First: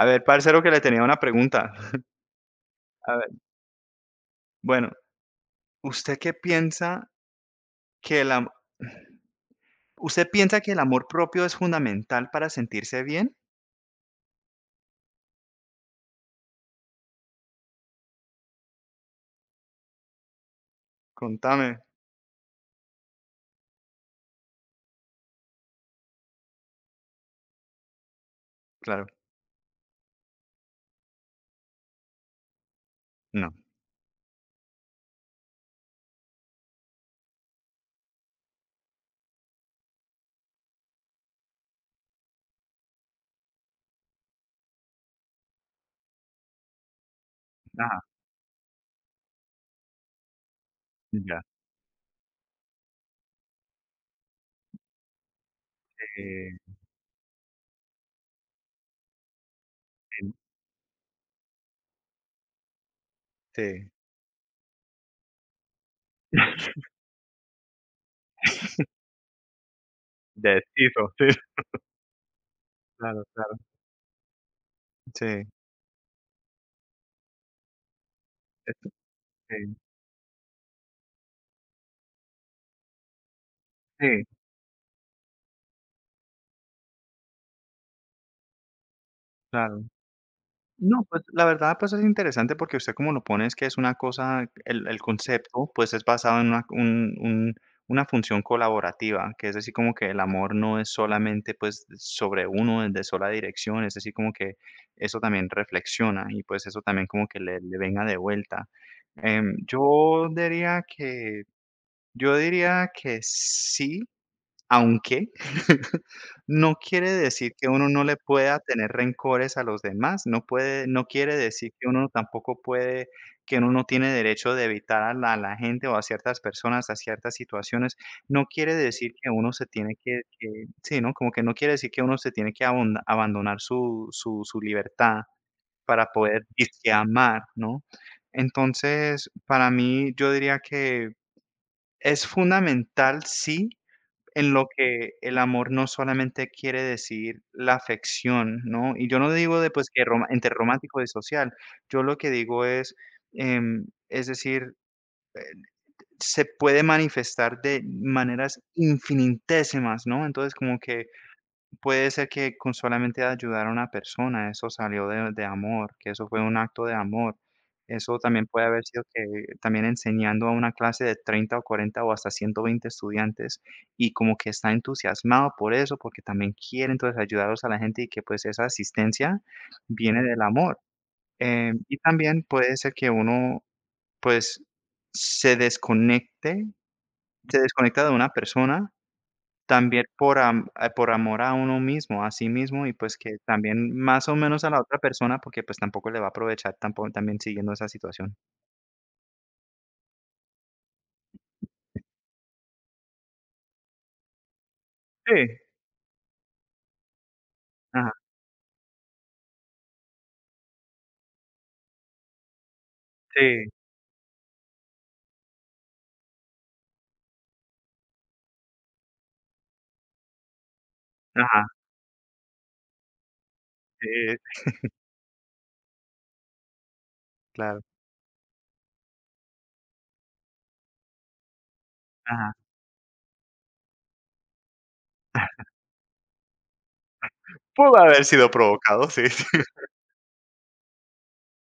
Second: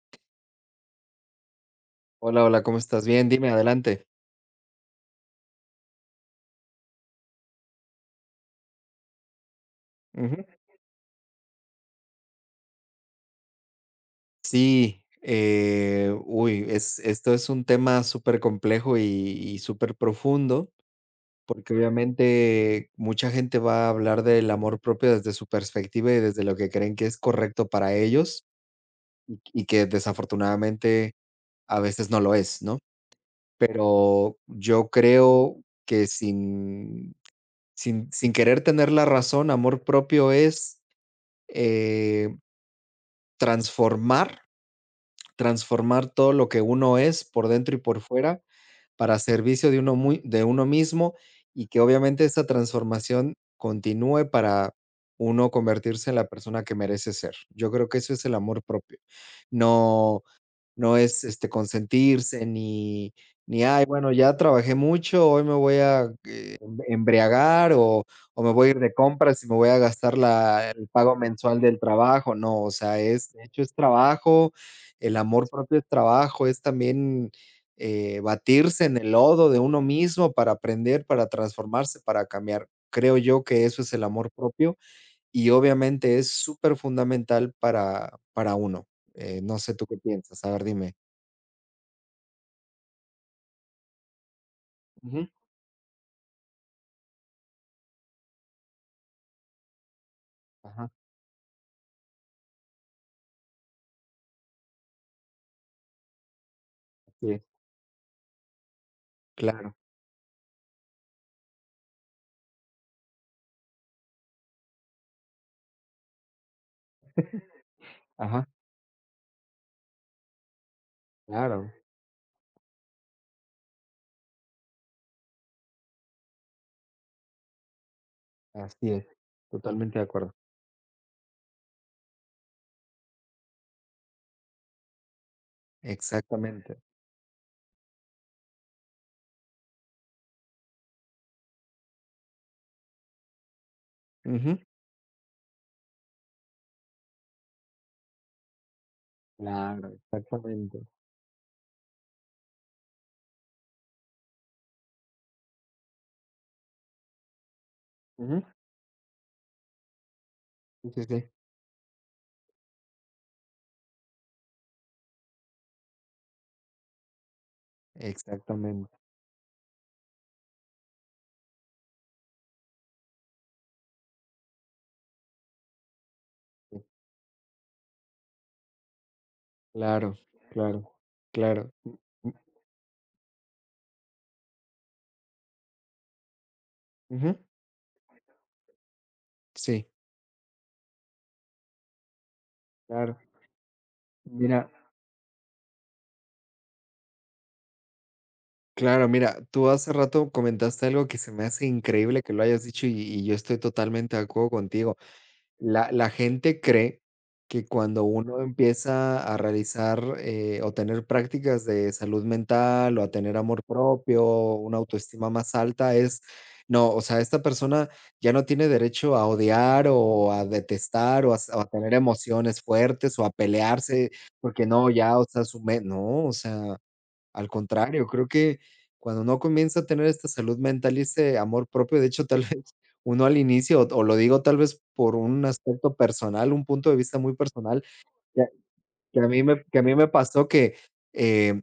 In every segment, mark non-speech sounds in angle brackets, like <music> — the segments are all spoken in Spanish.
A ver, parcero, que le tenía una pregunta. <laughs> Hola, hola, ¿cómo estás? A Bien, ver, dime, adelante. bueno, ¿usted qué piensa que el am <sighs> usted Ujú. piensa que el amor propio es fundamental para sentirse bien? Sí, uy, esto es un tema súper complejo y súper profundo, Contame. porque obviamente mucha gente va a hablar del amor propio desde su perspectiva y desde lo que creen que es correcto para ellos Claro, y que desafortunadamente a veces no lo es, ¿no? no. Pero yo creo que sin querer tener la razón, amor propio es eh, transformar Transformar todo lo que uno es por dentro y Ajá, por fuera para servicio de uno muy de uno mismo, ya. y que obviamente esta transformación continúe para uno convertirse en la Eh, persona que merece ser. Yo creo que eso es el amor propio. No en no es, consentirse, ni: "Ay, sí. bueno, ya trabajé mucho, hoy me voy a, <laughs> embriagar, o me voy a ir de compras y me voy a gastar la el Deshizo, pago sí, mensual del trabajo". No, o sea, claro, es, de claro. hecho, es trabajo. El Sí, amor propio es trabajo, es también, batirse eso en el lodo de sí, uno mismo para aprender, para transformarse, para cambiar. Creo yo que eso es el sí, amor propio, y obviamente es súper fundamental para uno. No sé, claro. ¿tú qué piensas? A ver, dime. No, pues, la verdad, pues, es interesante porque usted como lo pone es que es una cosa el Ujú, concepto, pues, es basado en una un una función colaborativa, que es decir, como que el amor no es ajá, solamente, pues, sobre uno de sola dirección, es decir, como que eso también reflexiona y, pues, eso también como así que es, le venga de vuelta. Claro. Yo diría que sí, aunque <laughs> no quiere decir que uno no le Ajá, pueda tener rencores a los demás, no puede no quiere decir claro, que uno tampoco puede que uno no tiene derecho de evitar a la gente o a ciertas personas, a ciertas situaciones. No quiere así decir es, que uno se tiene totalmente de que acuerdo, que sí, ¿no? Como que no quiere decir que uno se tiene que abon abandonar su libertad para poder exactamente. dizque amar, ¿no? Entonces, para mí, yo diría que es fundamental, sí, en Ujú, lo que el amor no solamente quiere decir la afección, ¿no? Y yo no digo de, pues, claro, que roma entre exactamente. romántico y social, yo lo que digo es, es decir, se puede manifestar de Ujú, maneras infinitésimas, ¿no? Entonces, como sí, sí, que sí, puede ser que con solamente ayudar a una persona, eso salió de amor, que eso fue un acto de amor. Eso también puede haber exactamente. sido que también enseñando a una clase de 30 o 40 o hasta 120 estudiantes y como que está entusiasmado por eso, porque también Sí, quiere entonces ayudarlos a la gente y que pues esa asistencia claro, viene del amor. claro, claro. Mm, Y también puede ser que uno pues se desconecte, mm, ujú, se desconecta de una persona sí, también por am por amor a uno mismo, a sí mismo, y pues claro, que también más o menos a mira. la otra persona, porque pues tampoco le va a aprovechar tampoco también siguiendo esa situación. Claro, mira, tú hace rato comentaste algo que se me hace increíble que lo hayas dicho, y yo estoy totalmente de acuerdo contigo. Sí, La gente cree que cuando ajá, uno empieza a realizar, o tener prácticas de salud mental, o a tener amor sí, propio, una autoestima más alta, es, no, o sea, esta persona ya no tiene derecho a odiar o a detestar o a, o ajá, a tener emociones fuertes o a sí, pelearse, porque no, ya, o sea, no, o sea, al claro, contrario, creo que cuando uno comienza a tener esta salud mental y ese amor propio, de hecho, <laughs> tal ajá. vez uno al inicio, o lo digo tal vez por un aspecto personal, un punto de vista muy personal, Pudo haber que a sido provocado, que a sí, mí sí. me que a mí me pasó que, eh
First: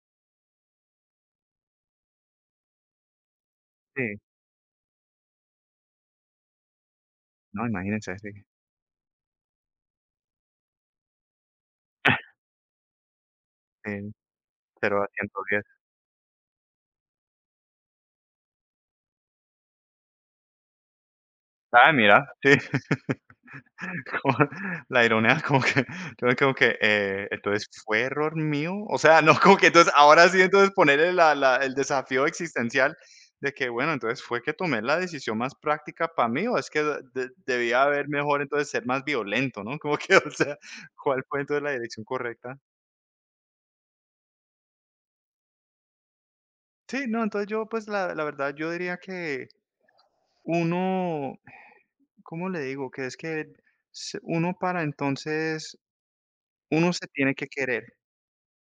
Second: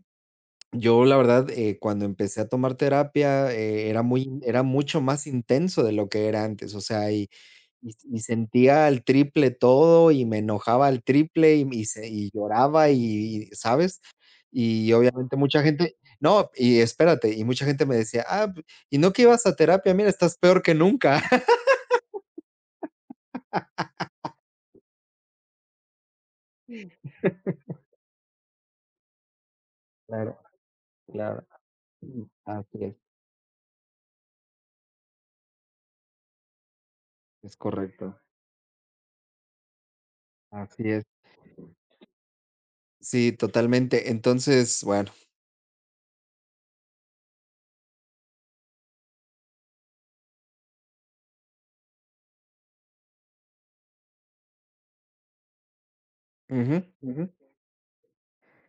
yo, la verdad, cuando empecé a tomar terapia, Sí, era mucho más intenso de lo que era antes, o sea, y no, y imagínense, y sí. sentía al triple todo, y me enojaba al triple, y <laughs> lloraba, y ¿sabes? Sí, Y 0 a obviamente ciento diez mucha gente no, y espérate, y mucha gente me decía: "Ah, p ¿y no que ibas a terapia? Mira, estás peor que nunca". <laughs> Ah, mira, sí. <laughs> Como la ironía, como que yo me quedo que, entonces, ¿fue error mío? O sea, no, como que entonces ahora Claro, sí, entonces ponerle la claro. la el Mm, desafío así existencial de que, bueno, entonces, ¿fue que tomé la decisión más práctica para mí o es que es debía haber correcto, mejor, entonces, ser más violento, ¿no? <laughs> Como que, o sea, así es. ¿cuál fue entonces la dirección correcta? Sí, totalmente. Entonces, bueno, Sí, no, entonces yo, pues, la verdad, yo diría que uno, ¿cómo le digo? Que es que se uno para entonces, ujú, uno se ujú, tiene que querer.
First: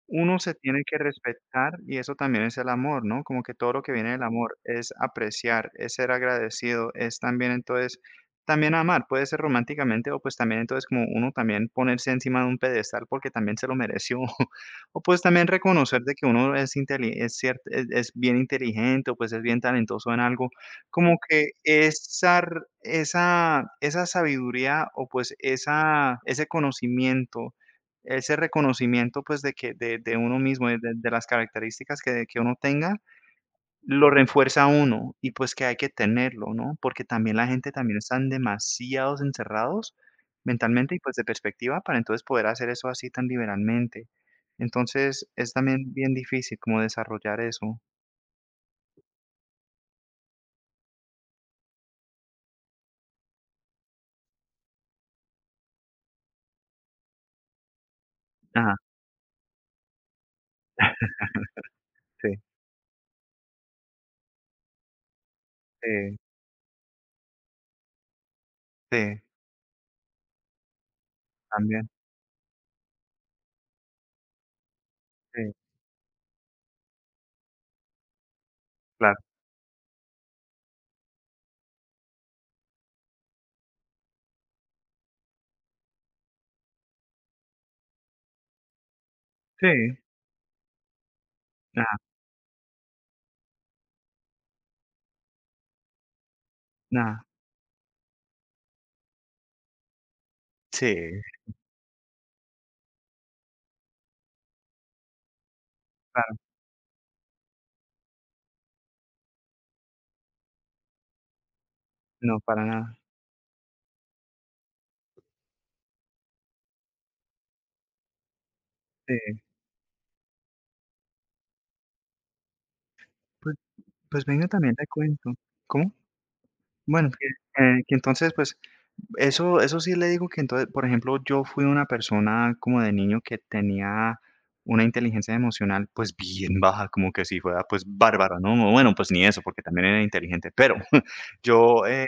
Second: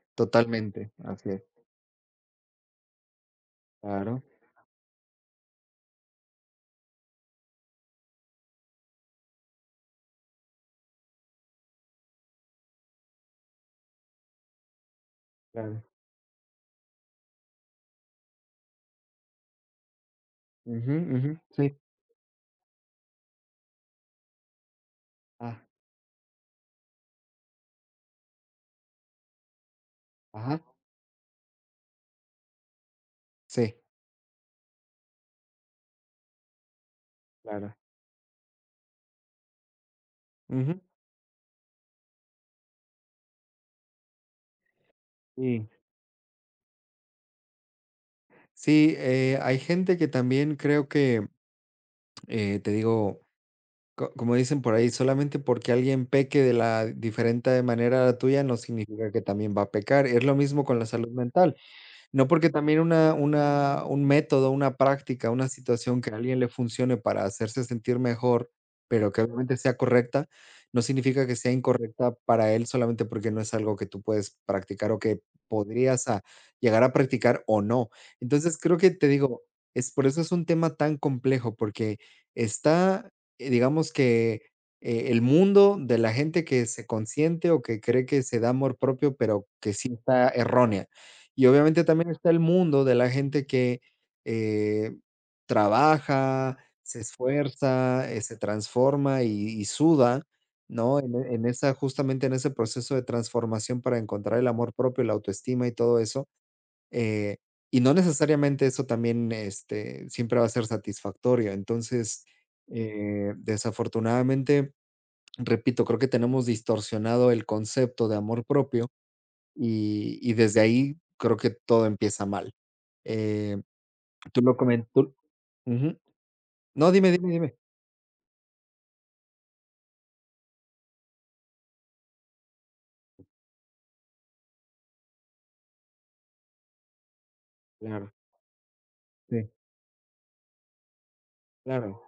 Uno se tiene totalmente, que así es. respetar y eso también es el amor, ¿no? Como que todo lo que viene del Claro, amor es apreciar, es ser agradecido, es también entonces, también amar, puede ser románticamente o pues también entonces como uno también ponerse encima de un pedestal porque también se lo mereció <laughs> o pues también claro. reconocer de que uno es inteli es cier es bien inteligente o pues es bien talentoso en algo, Ujú, como ujú, que sí. esa sabiduría o pues Ah, esa ese conocimiento ese reconocimiento, pues, de que de uno ajá, mismo, de las características que uno tenga, sí, lo refuerza a uno y, pues, que hay que tenerlo, ¿no? Porque también la gente claro. también están demasiados encerrados Ujú, mentalmente y, pues, de perspectiva para entonces poder hacer eso así tan liberalmente. Entonces, es sí. también bien difícil como desarrollar eso. Sí, hay gente que también creo que, te digo, co como dicen por ahí, solamente porque alguien peque de la diferente manera a la tuya, no Ajá, significa que también va a pecar. Es lo mismo con la salud mental. No sí, porque también una un método, una práctica, una situación que a sí, alguien le funcione para hacerse sentir mejor, pero que sí, obviamente sea correcta, no significa que sea también, incorrecta para él solamente porque no es algo que tú puedes practicar o que sí, podrías a llegar a practicar o no. Entonces, creo que te claro. digo, es por eso es un tema tan complejo, porque está, digamos que, el mundo de la gente que se consiente o que cree que se da amor propio, pero Sí, que sí está errónea. Y obviamente ajá, también está el mundo de la gente que, eh, trabaja, se nada, esfuerza, se transforma y, suda, ¿no? Sí, En esa, justamente en ese proceso de transformación para encontrar el amor propio, la autoestima y todo eso. claro, Eh, y no necesariamente eso también, siempre va a ser satisfactorio. Entonces, no, para nada. Desafortunadamente, repito, creo que tenemos distorsionado el concepto de amor propio, Sí, y desde ahí creo que todo empieza mal. pues Eh, pues tú venga, lo también te comentas. cuento. ¿Cómo? No, Bueno, dime, dime, dime. Que entonces, pues, eso sí le digo que entonces, por ejemplo, yo fui una persona como de niño que tenía una inteligencia emocional, pues, bien baja, como que si fuera, pues, Claro. bárbara, ¿no? O bueno, pues, ni eso, Sí, porque también era inteligente, pero <laughs> yo, claro.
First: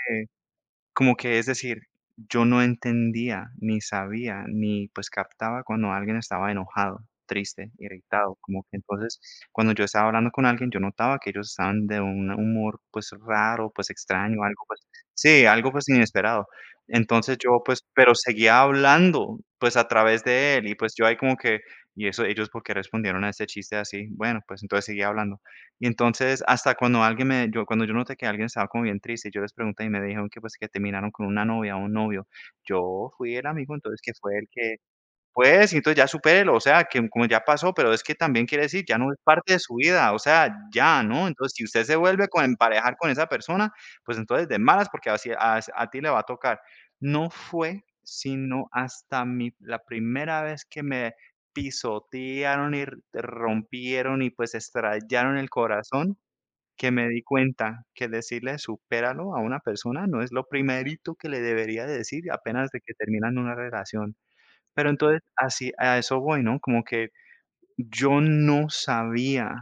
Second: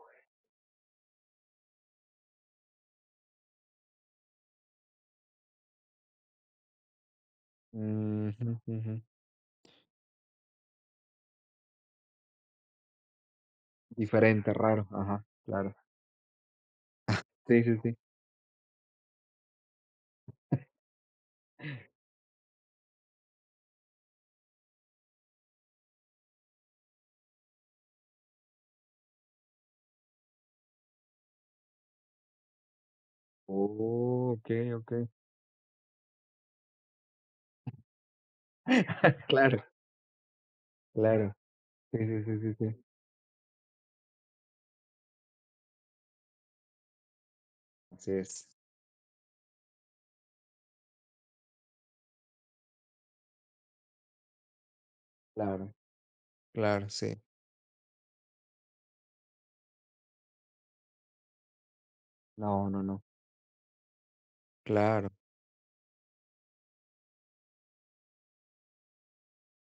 como que, es decir, yo no entendía, ni sabía, ni, pues, captaba cuando alguien estaba enojado, triste, Mm, irritado, ujú, como que ujú. entonces, cuando yo estaba hablando con alguien, yo notaba que ellos estaban de un humor, pues, raro, pues, extraño, Diferente, algo, pues raro, ajá, sí, algo, claro. pues, inesperado. Entonces yo, Sí, sí, pues, sí. pero seguía hablando, pues, a través de él, y, pues, yo ahí como que, ¿y eso ellos porque respondieron a este chiste así? Bueno, pues, entonces seguía hablando. Y entonces, hasta cuando alguien me yo cuando yo noté que alguien estaba como bien triste, yo les pregunté y me dijeron que, pues, que terminaron con una novia o un novio. Yo fui el amigo, entonces, que Oh, fue el okey, que okey. pues, y entonces ya supérelo, o sea, que como ya pasó, pero es que también quiere decir, ya no es <laughs> parte de Claro. su vida, o sea, ya, ¿no? Claro. Entonces, si usted se Sí, sí, vuelve sí, con sí, sí. emparejar con esa persona, pues entonces de malas, porque así as a ti le va a tocar. No fue Así es. sino hasta mi la primera vez que me pisotearon y r rompieron y, pues, estrellaron el Claro. corazón, Claro, que me sí. di cuenta que decirle supéralo a una persona no es lo primerito que le debería decir No, apenas de no, que no. terminan una relación. Pero Claro. entonces, así, a eso voy, ¿no? Como que yo no sabía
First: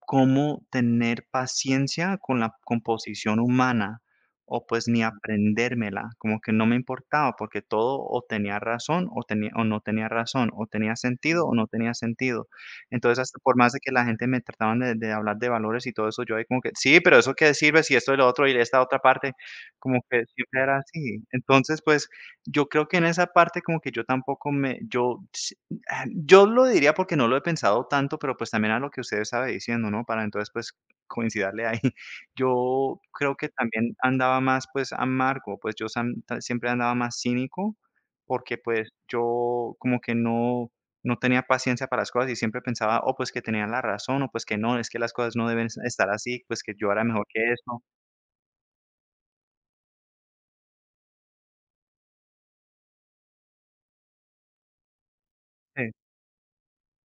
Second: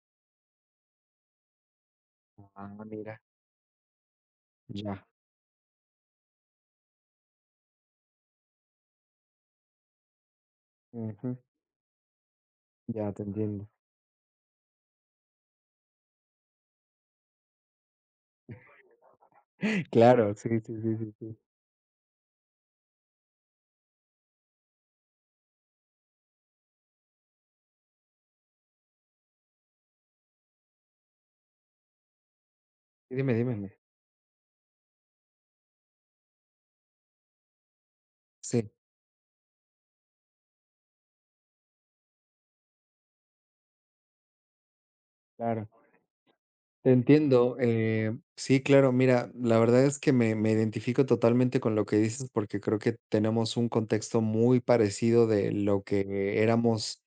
cómo tener paciencia con la Ah, mira. composición humana o pues ni Ya. aprendérmela, como que no me importaba porque todo o tenía razón o tenía o no tenía razón, o tenía Ujú. sentido o no tenía sentido. Ya Entonces, te hasta por entiendo. más de que la gente me trataban de hablar de valores y todo eso, yo ahí como que: "Sí, pero eso qué sirve si esto y lo otro y esta otra parte", <laughs> como que Claro. Sí, siempre era sí, sí, sí, así. sí. Entonces, pues, yo creo que en esa parte como que yo tampoco me yo Ah, yo lo diría porque no lo he pensado tanto, pero, pues, también a lo que usted estaba diciendo, ¿no? Para entonces, pues, coincidirle ahí. <laughs> Yo Sí. creo Dime, que dime. también andaba más, pues, amargo, pues, yo sam ta siempre andaba más cínico, porque, Sí. pues, yo como que no no tenía paciencia para las cosas y siempre pensaba, oh pues, que tenían la razón, o, pues, que no, es que las cosas no deben Claro. estar así, pues, que yo Te era mejor que entiendo. eso. Sí, claro, mira, la verdad es que me identifico totalmente con lo que dices porque creo que tenemos un contexto muy parecido de lo Sí, que éramos,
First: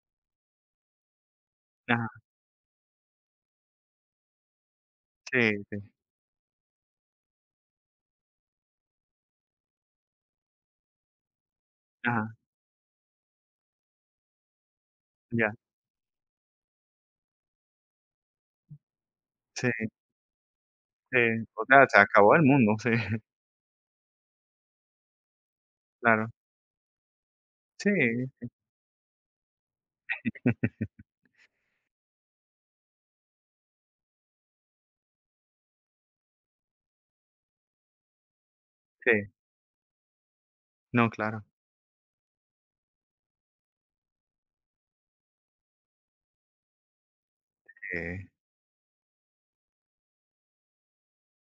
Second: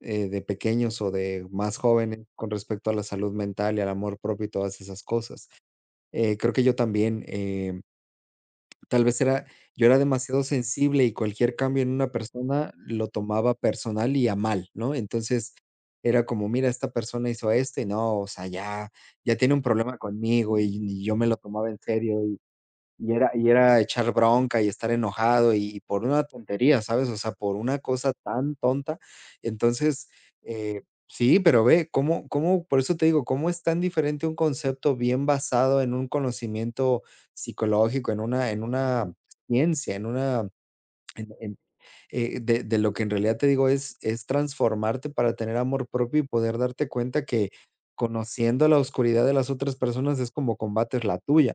de pequeños o de más ajá, jóvenes, con respecto a la salud mental y al amor propio y todas esas sí, cosas. sí, Creo que yo también. Tal vez era yo era demasiado sensible y cualquier cambio en una ajá, persona lo tomaba personal y a mal, ¿no? ya, Entonces, era como: "Mira, esta persona hizo esto y no, o sea, ya ya tiene un sí, problema conmigo", y yo sí, me lo o tomaba en sea, se serio, acabó el mundo, sí, y <laughs> era echar bronca y estar enojado y por una claro, tontería, ¿sabes? O sea, por una sí, cosa tan tonta. Entonces, sí, pero ve cómo, por eso te digo, cómo es tan diferente un concepto bien basado en un conocimiento psicológico, en una sí. ciencia, en una No, claro, en de lo que en realidad te digo es, transformarte para tener amor propio y poder darte cuenta que, eh, conociendo la oscuridad de las otras personas, es como combates la tuya.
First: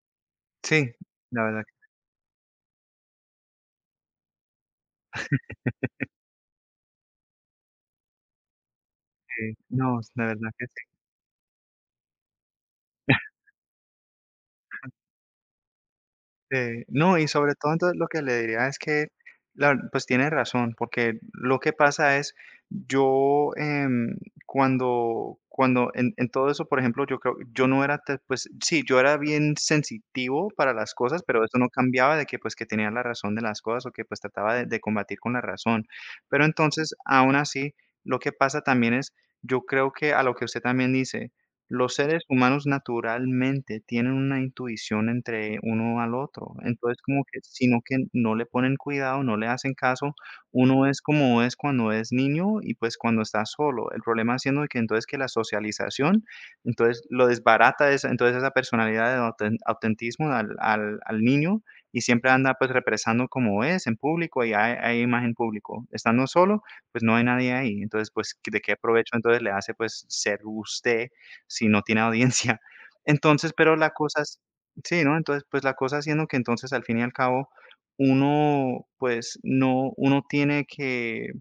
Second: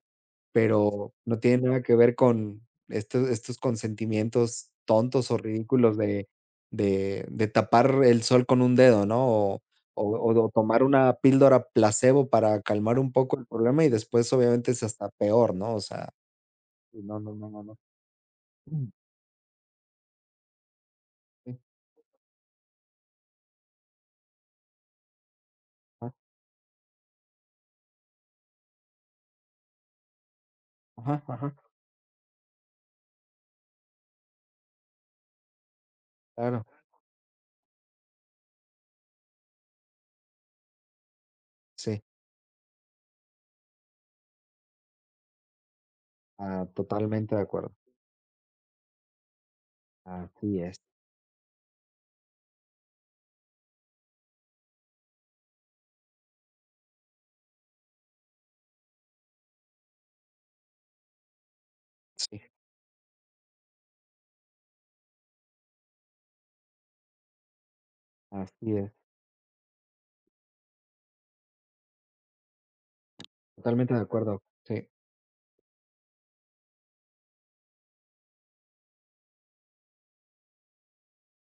sí, Pero no la verdad tiene nada que ver con estos consentimientos tontos o ridículos de tapar el sol con un dedo, ¿no? que O no, la verdad o que tomar sí. una píldora placebo para calmar un poco <laughs> el problema y después obviamente es hasta peor, ¿no? O sea, no, no, y no, no, sobre no, todo, no. entonces, lo que le diría es Mm. que la pues, tiene razón, porque Sí, lo que pasa es, yo, cuando en ajá, en todo eso, por ejemplo, yo creo yo no era te pues, sí, yo era bien sensitivo para las cosas, ajá, pero ajá, eso no cambiaba de que, pues, que tenía la razón de las cosas, o que, pues, trataba de combatir con la razón. Pero claro, entonces, aún así, lo que pasa también es, yo creo que a lo que usted también dice, los sí. seres humanos naturalmente tienen una intuición entre uno al otro, Ah, entonces como totalmente que, de acuerdo. sino que no le ponen cuidado, no le hacen caso, Así es. uno es como es cuando es niño y pues cuando está solo, el problema siendo de que entonces que la socialización, entonces lo desbarata esa entonces esa personalidad de autentismo al niño y siempre Sí, anda, pues, represando como es en público y hay imagen público, estando solo, pues, no hay nadie ahí, entonces, pues, ¿de qué así es. provecho entonces le hace, pues, ser usted si no tiene <laughs> audiencia? Entonces, pero la Totalmente de cosa es acuerdo. Sí, sí, ¿no? Entonces, pues, la cosa siendo que entonces, al fin y al cabo, uno, pues, no uno tiene que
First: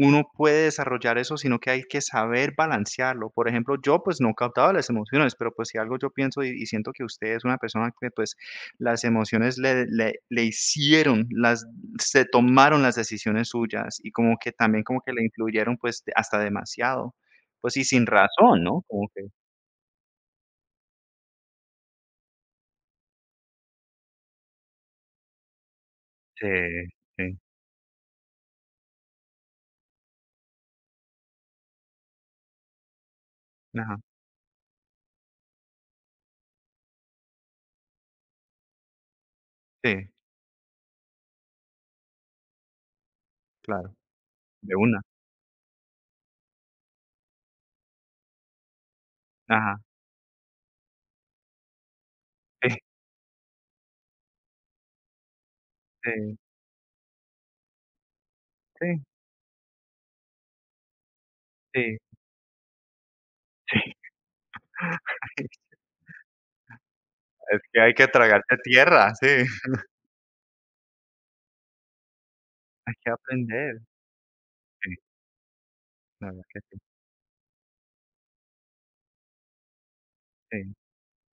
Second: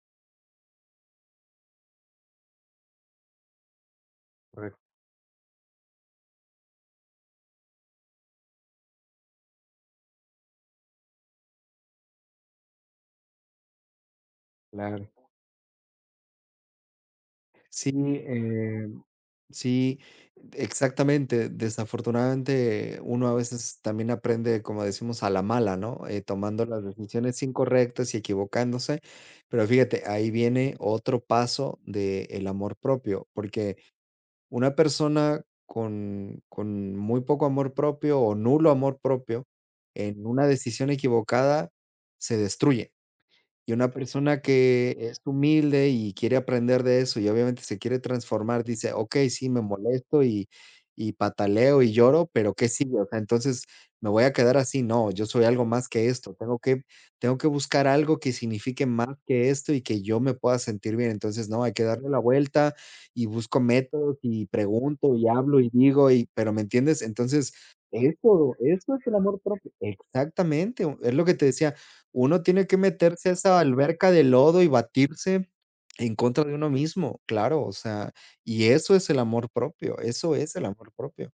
uno puede desarrollar eso, sino que hay que saber balancearlo. Por ejemplo, yo, pues, no captaba las correcto, emociones, pero, pues, si algo yo pienso y siento que usted es una persona que, pues, las emociones le hicieron las se tomaron las decisiones suyas y como que también como claro. que le influyeron, pues, hasta demasiado. Pues, y Sí, sin razón, ¿no? Como que sí, exactamente. Desafortunadamente, uno a veces también aprende, como decimos, a la mala, ¿no? Sí, Tomando las sí, decisiones incorrectas y equivocándose. Pero fíjate, ahí viene otro paso del amor propio, porque ajá, una persona con, muy poco amor propio o nulo amor propio, sí, en una decisión equivocada, se destruye. Y una claro, persona de que una, es humilde y quiere aprender de eso, y obviamente se quiere transformar, dice: "Okey, sí, me ajá, molesto y pataleo y lloro, pero ¿qué sí, sigue? O sea, entonces, ¿me voy a quedar así? No, yo soy algo más que esto. sí, Tengo que buscar algo que signifique sí, más que esto y que yo me pueda sentir bien. Entonces, no, hay que sí, darle la vuelta y busco sí. métodos y pregunto y hablo <laughs> y digo y", pero, ¿me entiendes? Entonces, Es que hay que eso tragarse eso es tierra, el sí, amor propio. Exactamente, es lo que te decía. Uno tiene que hay que meterse a esa aprender, alberca de lodo y sí, batirse en la verdad contra de que uno sí, mismo, claro, o sea, y eso es el amor propio, eso es el sí, amor propio.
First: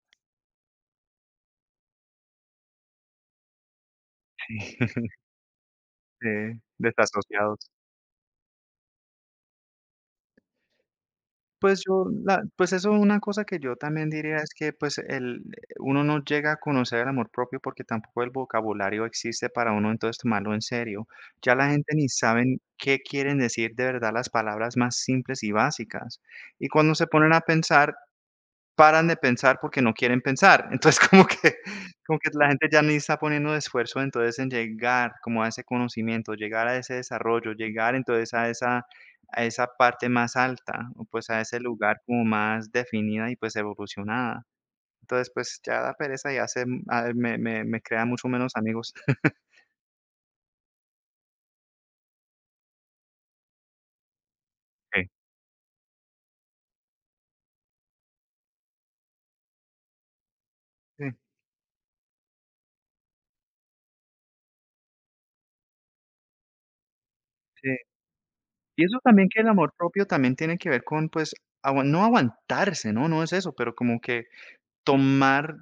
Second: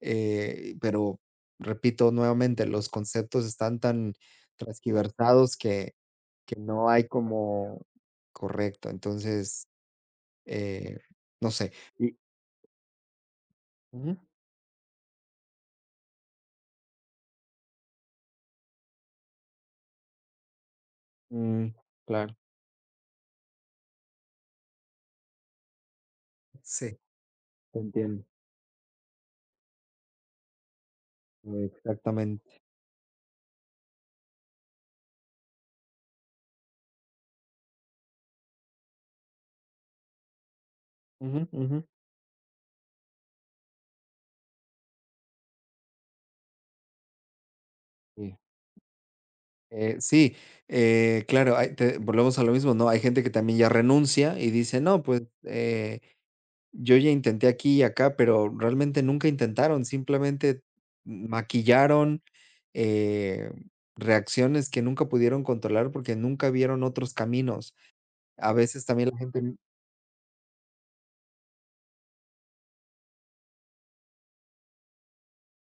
Pero repito nuevamente, los conceptos están tan sí, <laughs> transquiversados que sí, no hay desasociados. como correcto. Entonces, eh, no sé. Pues yo Y la pues eso es una cosa que yo también ujú, diría es que, pues, el uno no llega a conocer el amor propio porque tampoco el vocabulario existe para uno entonces tomarlo en serio. Ya la mm, gente ni claro. saben qué quieren decir de verdad las palabras más simples y básicas. Y cuando Sí. se ponen a Te pensar, entiendo, paran de pensar porque no quieren pensar. Entonces, <laughs> como que la exactamente. gente ya ni está poniendo esfuerzo, entonces, en llegar como a ese conocimiento, llegar a ese desarrollo, llegar entonces a esa parte más alta, o pues a Ujú, ese ujú, lugar como más definida y pues evolucionada. Entonces, pues ya da pereza y hace a me crea mucho sí. menos amigos. <laughs> Sí, claro, hay te volvemos a lo mismo, ¿no? Hay gente que también ya renuncia y dice, no, Sí. pues, yo ya intenté aquí y acá, pero realmente nunca intentaron, simplemente Sí, maquillaron, eh, reacciones que nunca pudieron controlar porque nunca vieron otros sí. caminos. A Y veces eso también también que el amor propio también tiene que ver con, pues, agua no aguantarse, no, no es eso, pero como que tomar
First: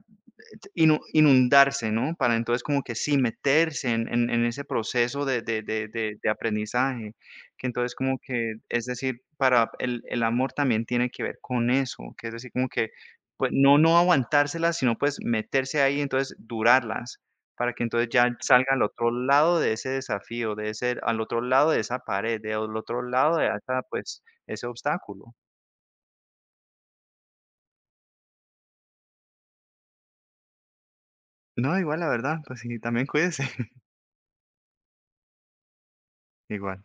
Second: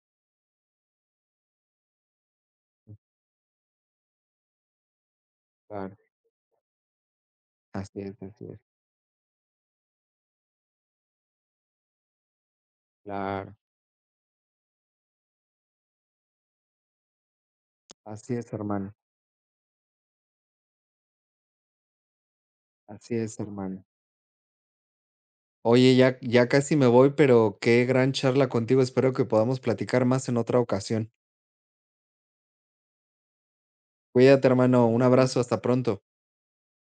inundarse, ¿no? Para entonces como que sí, meterse en ese proceso de de de Claro, de de aprendizaje, que entonces como así que, es, es decir, para el amor también tiene que ver con eso, que es decir, como que, pues, claro, no no aguantárselas, sino, pues, meterse ahí, entonces durarlas, para que entonces ya así es, salga al hermano, otro lado de ese desafío, de ese al otro lado de esa pared, de al otro así lado es, de esa, hermano. pues, ese obstáculo. Oye, ya, ya casi me voy, pero qué gran charla contigo. Espero que podamos platicar más en otra ocasión. No, igual, la verdad, pues sí, también cuídese. <laughs> Cuídate, hermano. Un abrazo. Hasta pronto. Igual.